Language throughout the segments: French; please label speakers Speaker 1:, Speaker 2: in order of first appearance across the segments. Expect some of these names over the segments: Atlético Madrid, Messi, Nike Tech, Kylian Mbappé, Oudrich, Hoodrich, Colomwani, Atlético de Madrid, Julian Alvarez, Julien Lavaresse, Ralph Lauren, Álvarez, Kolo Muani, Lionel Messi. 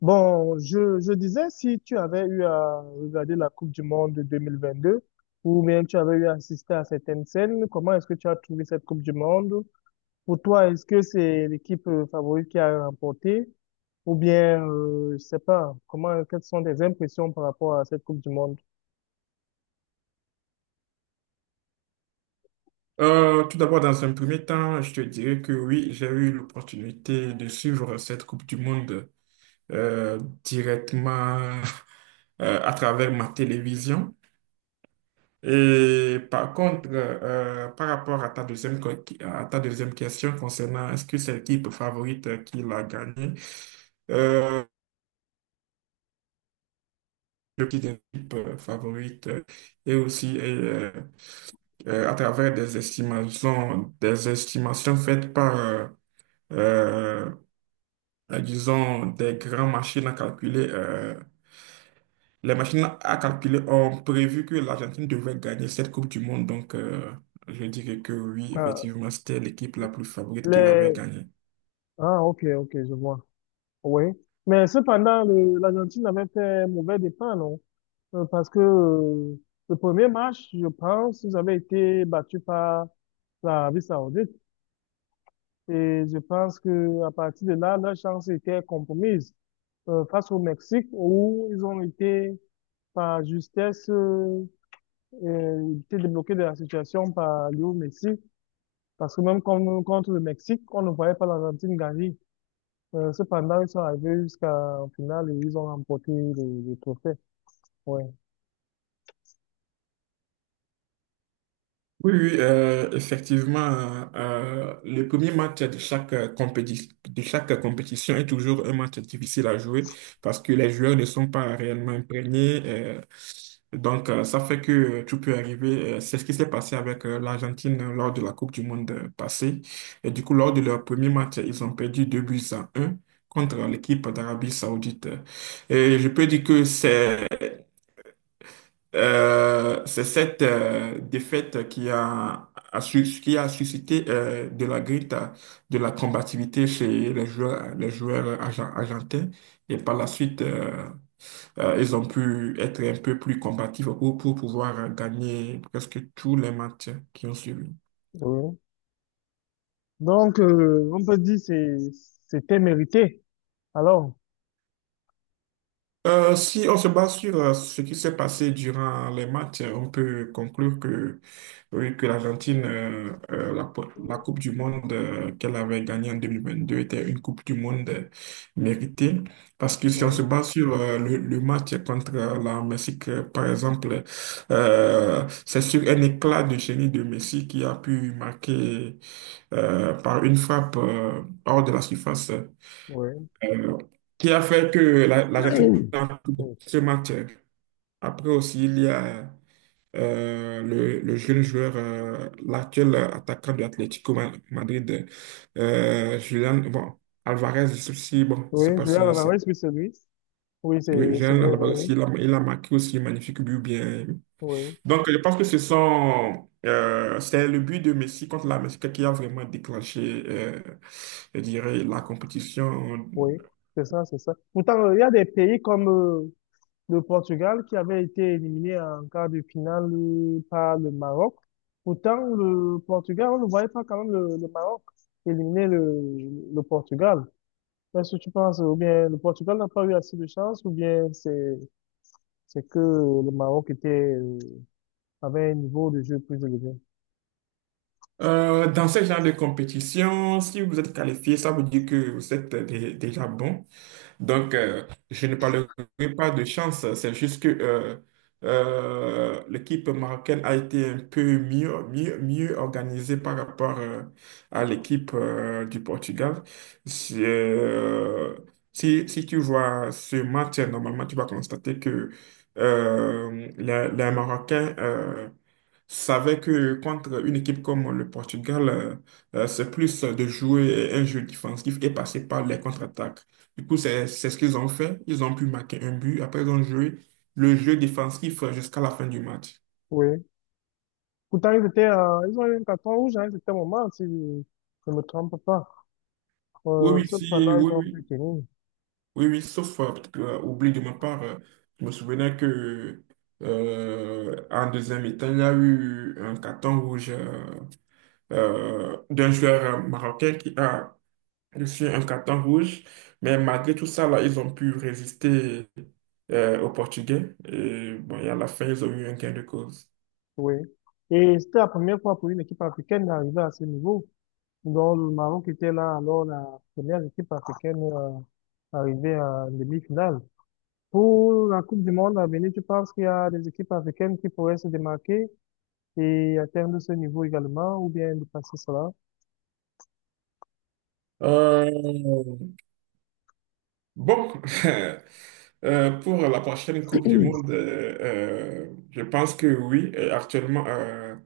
Speaker 1: Bon, je disais, si tu avais eu à regarder la Coupe du Monde de 2022, ou bien tu avais eu à assister à certaines scènes, comment est-ce que tu as trouvé cette Coupe du Monde? Pour toi, est-ce que c'est l'équipe favorite qui a remporté? Ou bien, je sais pas, comment, quelles sont tes impressions par rapport à cette Coupe du Monde?
Speaker 2: Tout d'abord, dans un premier temps, je te dirais que oui, j'ai eu l'opportunité de suivre cette Coupe du Monde euh, directement à travers ma télévision. Et par contre, par rapport à ta deuxième, à ta deuxième question concernant est-ce que c'est l'équipe favorite qui l'a gagné, euh, petite équipe favorite, et aussi, à travers des estimations faites par euh, disons, des grands machines à calculer. Les machines à calculer ont prévu que l'Argentine devait gagner cette Coupe du Monde. Donc, je dirais que oui,
Speaker 1: Ah,
Speaker 2: effectivement, c'était l'équipe la plus favorite qui l'avait
Speaker 1: les...
Speaker 2: gagnée.
Speaker 1: ah ok, ok, je vois. Oui. Mais cependant, l'Argentine avait fait mauvais départ, non? Parce que le premier match, je pense, ils avaient été battus par l'Arabie Saoudite. Et je pense que à partir de là, leur chance était compromise face au Mexique, où ils ont été par justesse été débloqués de la situation par Léo Messi. Parce que même contre le Mexique, on ne voyait pas l'Argentine gagner. Cependant, ils sont arrivés jusqu'en finale et ils ont remporté le trophée. Ouais.
Speaker 2: Oui, oui, effectivement, le premier match de chaque de chaque compétition est toujours un match difficile à jouer parce que les joueurs ne sont pas réellement imprégnés. Donc, ça fait que tout peut arriver. C'est ce qui s'est passé avec l'Argentine lors de la Coupe du Monde passée. Et du coup, lors de leur premier match, ils ont perdu 2 buts à un contre l'équipe d'Arabie Saoudite. Et je peux dire que c'est cette défaite qui a suscité de la grinta, de la combativité chez les joueurs argentins. Et par la suite, ils ont pu être un peu plus combatifs pour pouvoir gagner presque tous les matchs qui ont suivi.
Speaker 1: Oui, donc, on peut dire c'était mérité. Alors,
Speaker 2: Si on se base sur ce qui s'est passé durant les matchs, on peut conclure que, oui, que l'Argentine, la Coupe du Monde qu'elle avait gagnée en 2022 était une Coupe du Monde méritée. Parce que si on se
Speaker 1: oui,
Speaker 2: base sur le match contre la Mexique, par exemple, c'est sur un éclat de génie de Messi qui a pu marquer par une frappe hors de la surface
Speaker 1: oui.
Speaker 2: euh, qui a fait que l'Argentine a pris
Speaker 1: Oui,
Speaker 2: ce match. Après aussi, il y a le jeune joueur, l'actuel attaquant de Atlético Madrid, Julian bon, Alvarez aussi, bon, je sais
Speaker 1: oui,
Speaker 2: pas si
Speaker 1: Julien
Speaker 2: bon, c'est…
Speaker 1: Lavaresse, oui, c'est lui. Oui, c'est
Speaker 2: Oui,
Speaker 1: c'est
Speaker 2: Julian
Speaker 1: bien
Speaker 2: Alvarez
Speaker 1: lui.
Speaker 2: aussi, il a marqué aussi un magnifique but bien.
Speaker 1: Oui,
Speaker 2: Donc, je pense que ce sont… c'est le but de Messi contre la Mexique qui a vraiment déclenché, je dirais, la compétition.
Speaker 1: oui, c'est ça, c'est ça. Pourtant, il y a des pays comme le Portugal qui avait été éliminé en quart de finale par le Maroc. Pourtant, le Portugal, on ne voyait pas quand même le Maroc éliminer le Portugal. Est-ce que tu penses, ou bien le Portugal n'a pas eu assez de chance, ou bien c'est que le Maroc était, euh, avait un niveau de jeu plus élevé?
Speaker 2: Dans ce genre de compétition, si vous êtes qualifié, ça veut dire que vous êtes déjà bon. Donc, je ne parlerai pas de chance, c'est juste que l'équipe marocaine a été un peu mieux, mieux, mieux organisée par rapport à l'équipe du Portugal. C'est, euh, Si, si tu vois ce match, normalement, tu vas constater que les Marocains savaient que contre une équipe comme le Portugal, c'est plus de jouer un jeu défensif et passer par les contre-attaques. Du coup, c'est ce qu'ils ont fait. Ils ont pu marquer un but. Après, ils ont joué le jeu défensif jusqu'à la fin du match.
Speaker 1: Oui. Pourtant, ils étaient, ils ont eu un carton rouge à un certain moment, si je ne me trompe pas.
Speaker 2: Oui, oui,
Speaker 1: Cependant,
Speaker 2: si,
Speaker 1: ils
Speaker 2: oui,
Speaker 1: ont pu
Speaker 2: oui.
Speaker 1: tenir.
Speaker 2: Oui, oui, sauf, peut-être que, oubli de ma part, je me souvenais que en deuxième mi-temps, il y a eu un carton rouge d'un joueur marocain qui a reçu un carton rouge. Mais malgré tout ça, là, ils ont pu résister aux Portugais. Et bon, et à la fin, ils ont eu un gain de cause.
Speaker 1: Oui. Et c'était la première fois pour une équipe africaine d'arriver à ce niveau. Donc, le Maroc était là, alors la première équipe africaine arrivée à demi-finale. Pour la Coupe du Monde à venir, tu penses qu'il y a des équipes africaines qui pourraient se démarquer et atteindre ce niveau également, ou bien dépasser cela?
Speaker 2: Euh, Bon, pour la prochaine Coupe du Monde, je pense que oui. Et actuellement,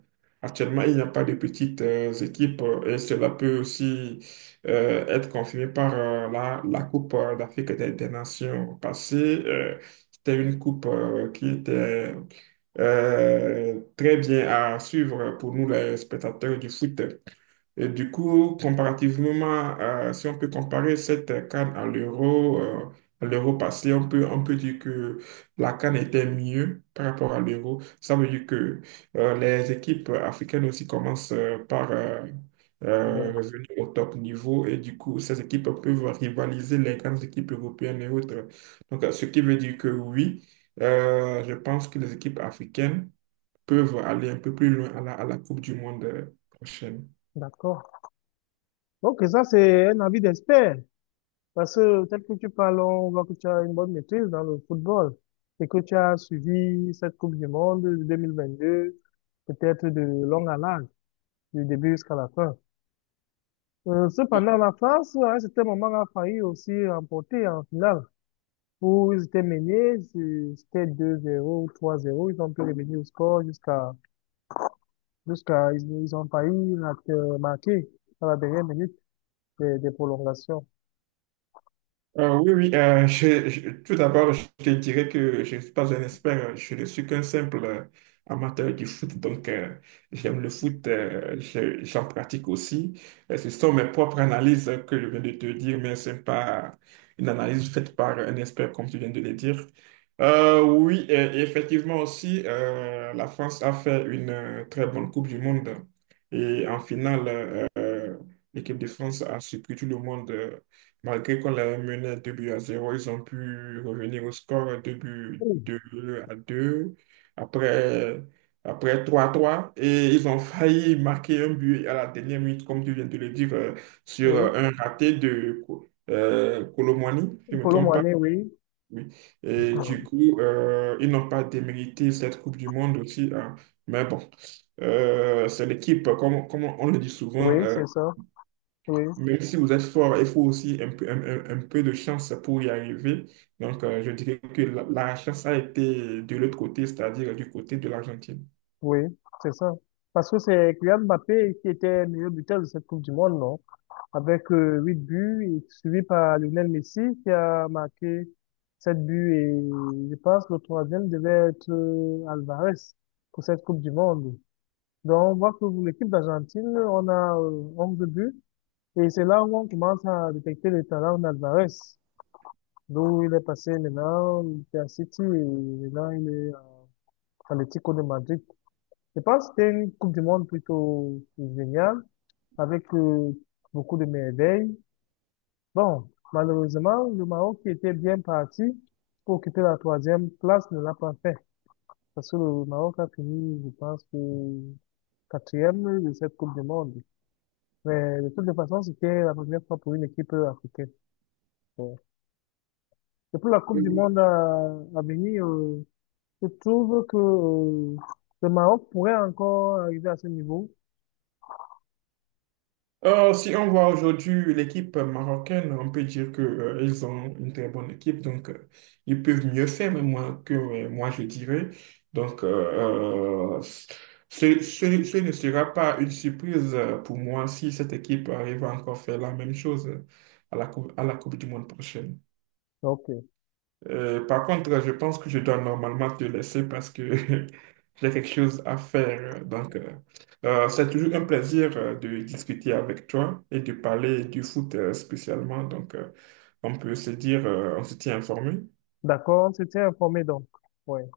Speaker 2: actuellement, il n'y a pas de petites équipes et cela peut aussi être confirmé par la, la Coupe d'Afrique des Nations passée. Euh, c'était une coupe qui était très bien à suivre pour nous, les spectateurs du foot. Et du coup, comparativement, si on peut comparer cette CAN à l'euro passé, on peut dire que la CAN était mieux par rapport à l'euro. Ça veut dire que les équipes africaines aussi commencent par
Speaker 1: Ouais,
Speaker 2: revenir au top niveau et du coup, ces équipes peuvent rivaliser les grandes équipes européennes et autres. Donc, ce qui veut dire que oui, je pense que les équipes africaines peuvent aller un peu plus loin à la Coupe du Monde prochaine.
Speaker 1: d'accord. Donc, ça, c'est un avis d'expert. Parce que, tel que tu parles, on voit que tu as une bonne maîtrise dans le football et que tu as suivi cette Coupe du Monde de 2022, peut-être de long à large, du début jusqu'à la fin. Cependant, la France, à un certain moment, a failli aussi remporter en finale, où ils étaient menés, c'était deux zéro ou trois zéro, ils ont pu revenir au score jusqu'à, jusqu'à, ils ont failli marquer à la dernière minute des prolongations.
Speaker 2: Oui, tout d'abord, je te dirais que je ne suis pas un expert, je ne suis qu'un simple amateur du foot, donc j'aime le foot, j'en pratique aussi. Ce sont mes propres analyses que je viens de te dire, mais ce n'est pas une analyse faite par un expert, comme tu viens de le dire. Oui, et effectivement aussi, la France a fait une très bonne Coupe du Monde et en finale, l'équipe de France a surpris tout le monde. Malgré qu'on l'avait mené à 2 buts à zéro, ils ont pu revenir au score 2 buts,
Speaker 1: Oui,
Speaker 2: 2 à deux, après, après trois à trois. Et ils ont failli marquer un but à la dernière minute, comme tu viens de le dire, sur
Speaker 1: oui.
Speaker 2: un raté de Colomwani, si je ne me
Speaker 1: Kolo
Speaker 2: trompe pas.
Speaker 1: Muani, oui.
Speaker 2: Oui. Et du
Speaker 1: Mm.
Speaker 2: coup, ils n'ont pas démérité cette Coupe du Monde aussi, hein. Mais bon, c'est l'équipe, comme, comme on le dit souvent.
Speaker 1: Oui, c'est ça. Oui,
Speaker 2: Même si vous êtes fort, il faut aussi un peu, un peu de chance pour y arriver. Donc, je dirais que la chance a été de l'autre côté, c'est-à-dire du côté de l'Argentine.
Speaker 1: oui, c'est ça. Parce que c'est Kylian Mbappé qui était meilleur buteur de cette Coupe du Monde, non? Avec 8 buts, et suivi par Lionel Messi qui a marqué 7 buts, et je pense le troisième devait être Alvarez pour cette Coupe du Monde. Donc on voit que pour l'équipe d'Argentine, on a 11 buts, et c'est là où on commence à détecter le talent d'Alvarez. D'où il est passé maintenant, il était à City et maintenant il est à Atlético de Madrid. Je pense que c'était une Coupe du Monde plutôt géniale avec beaucoup de merveilles. Bon, malheureusement, le Maroc qui était bien parti pour occuper la troisième place ne l'a pas fait. Parce que le Maroc a fini, je pense, que quatrième de cette Coupe du Monde. Mais de toute façon, c'était la première fois pour une équipe africaine. Donc, et pour la Coupe du Monde
Speaker 2: Oui.
Speaker 1: à venir, je trouve que le Maroc pourrait encore arriver à ce niveau.
Speaker 2: Si on voit aujourd'hui l'équipe marocaine, on peut dire que, ils ont une très bonne équipe, donc ils peuvent mieux faire, mais moi, que moi je dirais. Donc, ce ne sera pas une surprise pour moi si cette équipe arrive à encore faire la même chose à la Coupe du Monde prochaine.
Speaker 1: Donc,
Speaker 2: Par contre, je pense que je dois normalement te laisser parce que j'ai quelque chose à faire. Donc, c'est toujours un plaisir de discuter avec toi et de parler du foot spécialement. Donc, on peut se dire, on se tient informé.
Speaker 1: d'accord, on s'était informé donc. Ouais.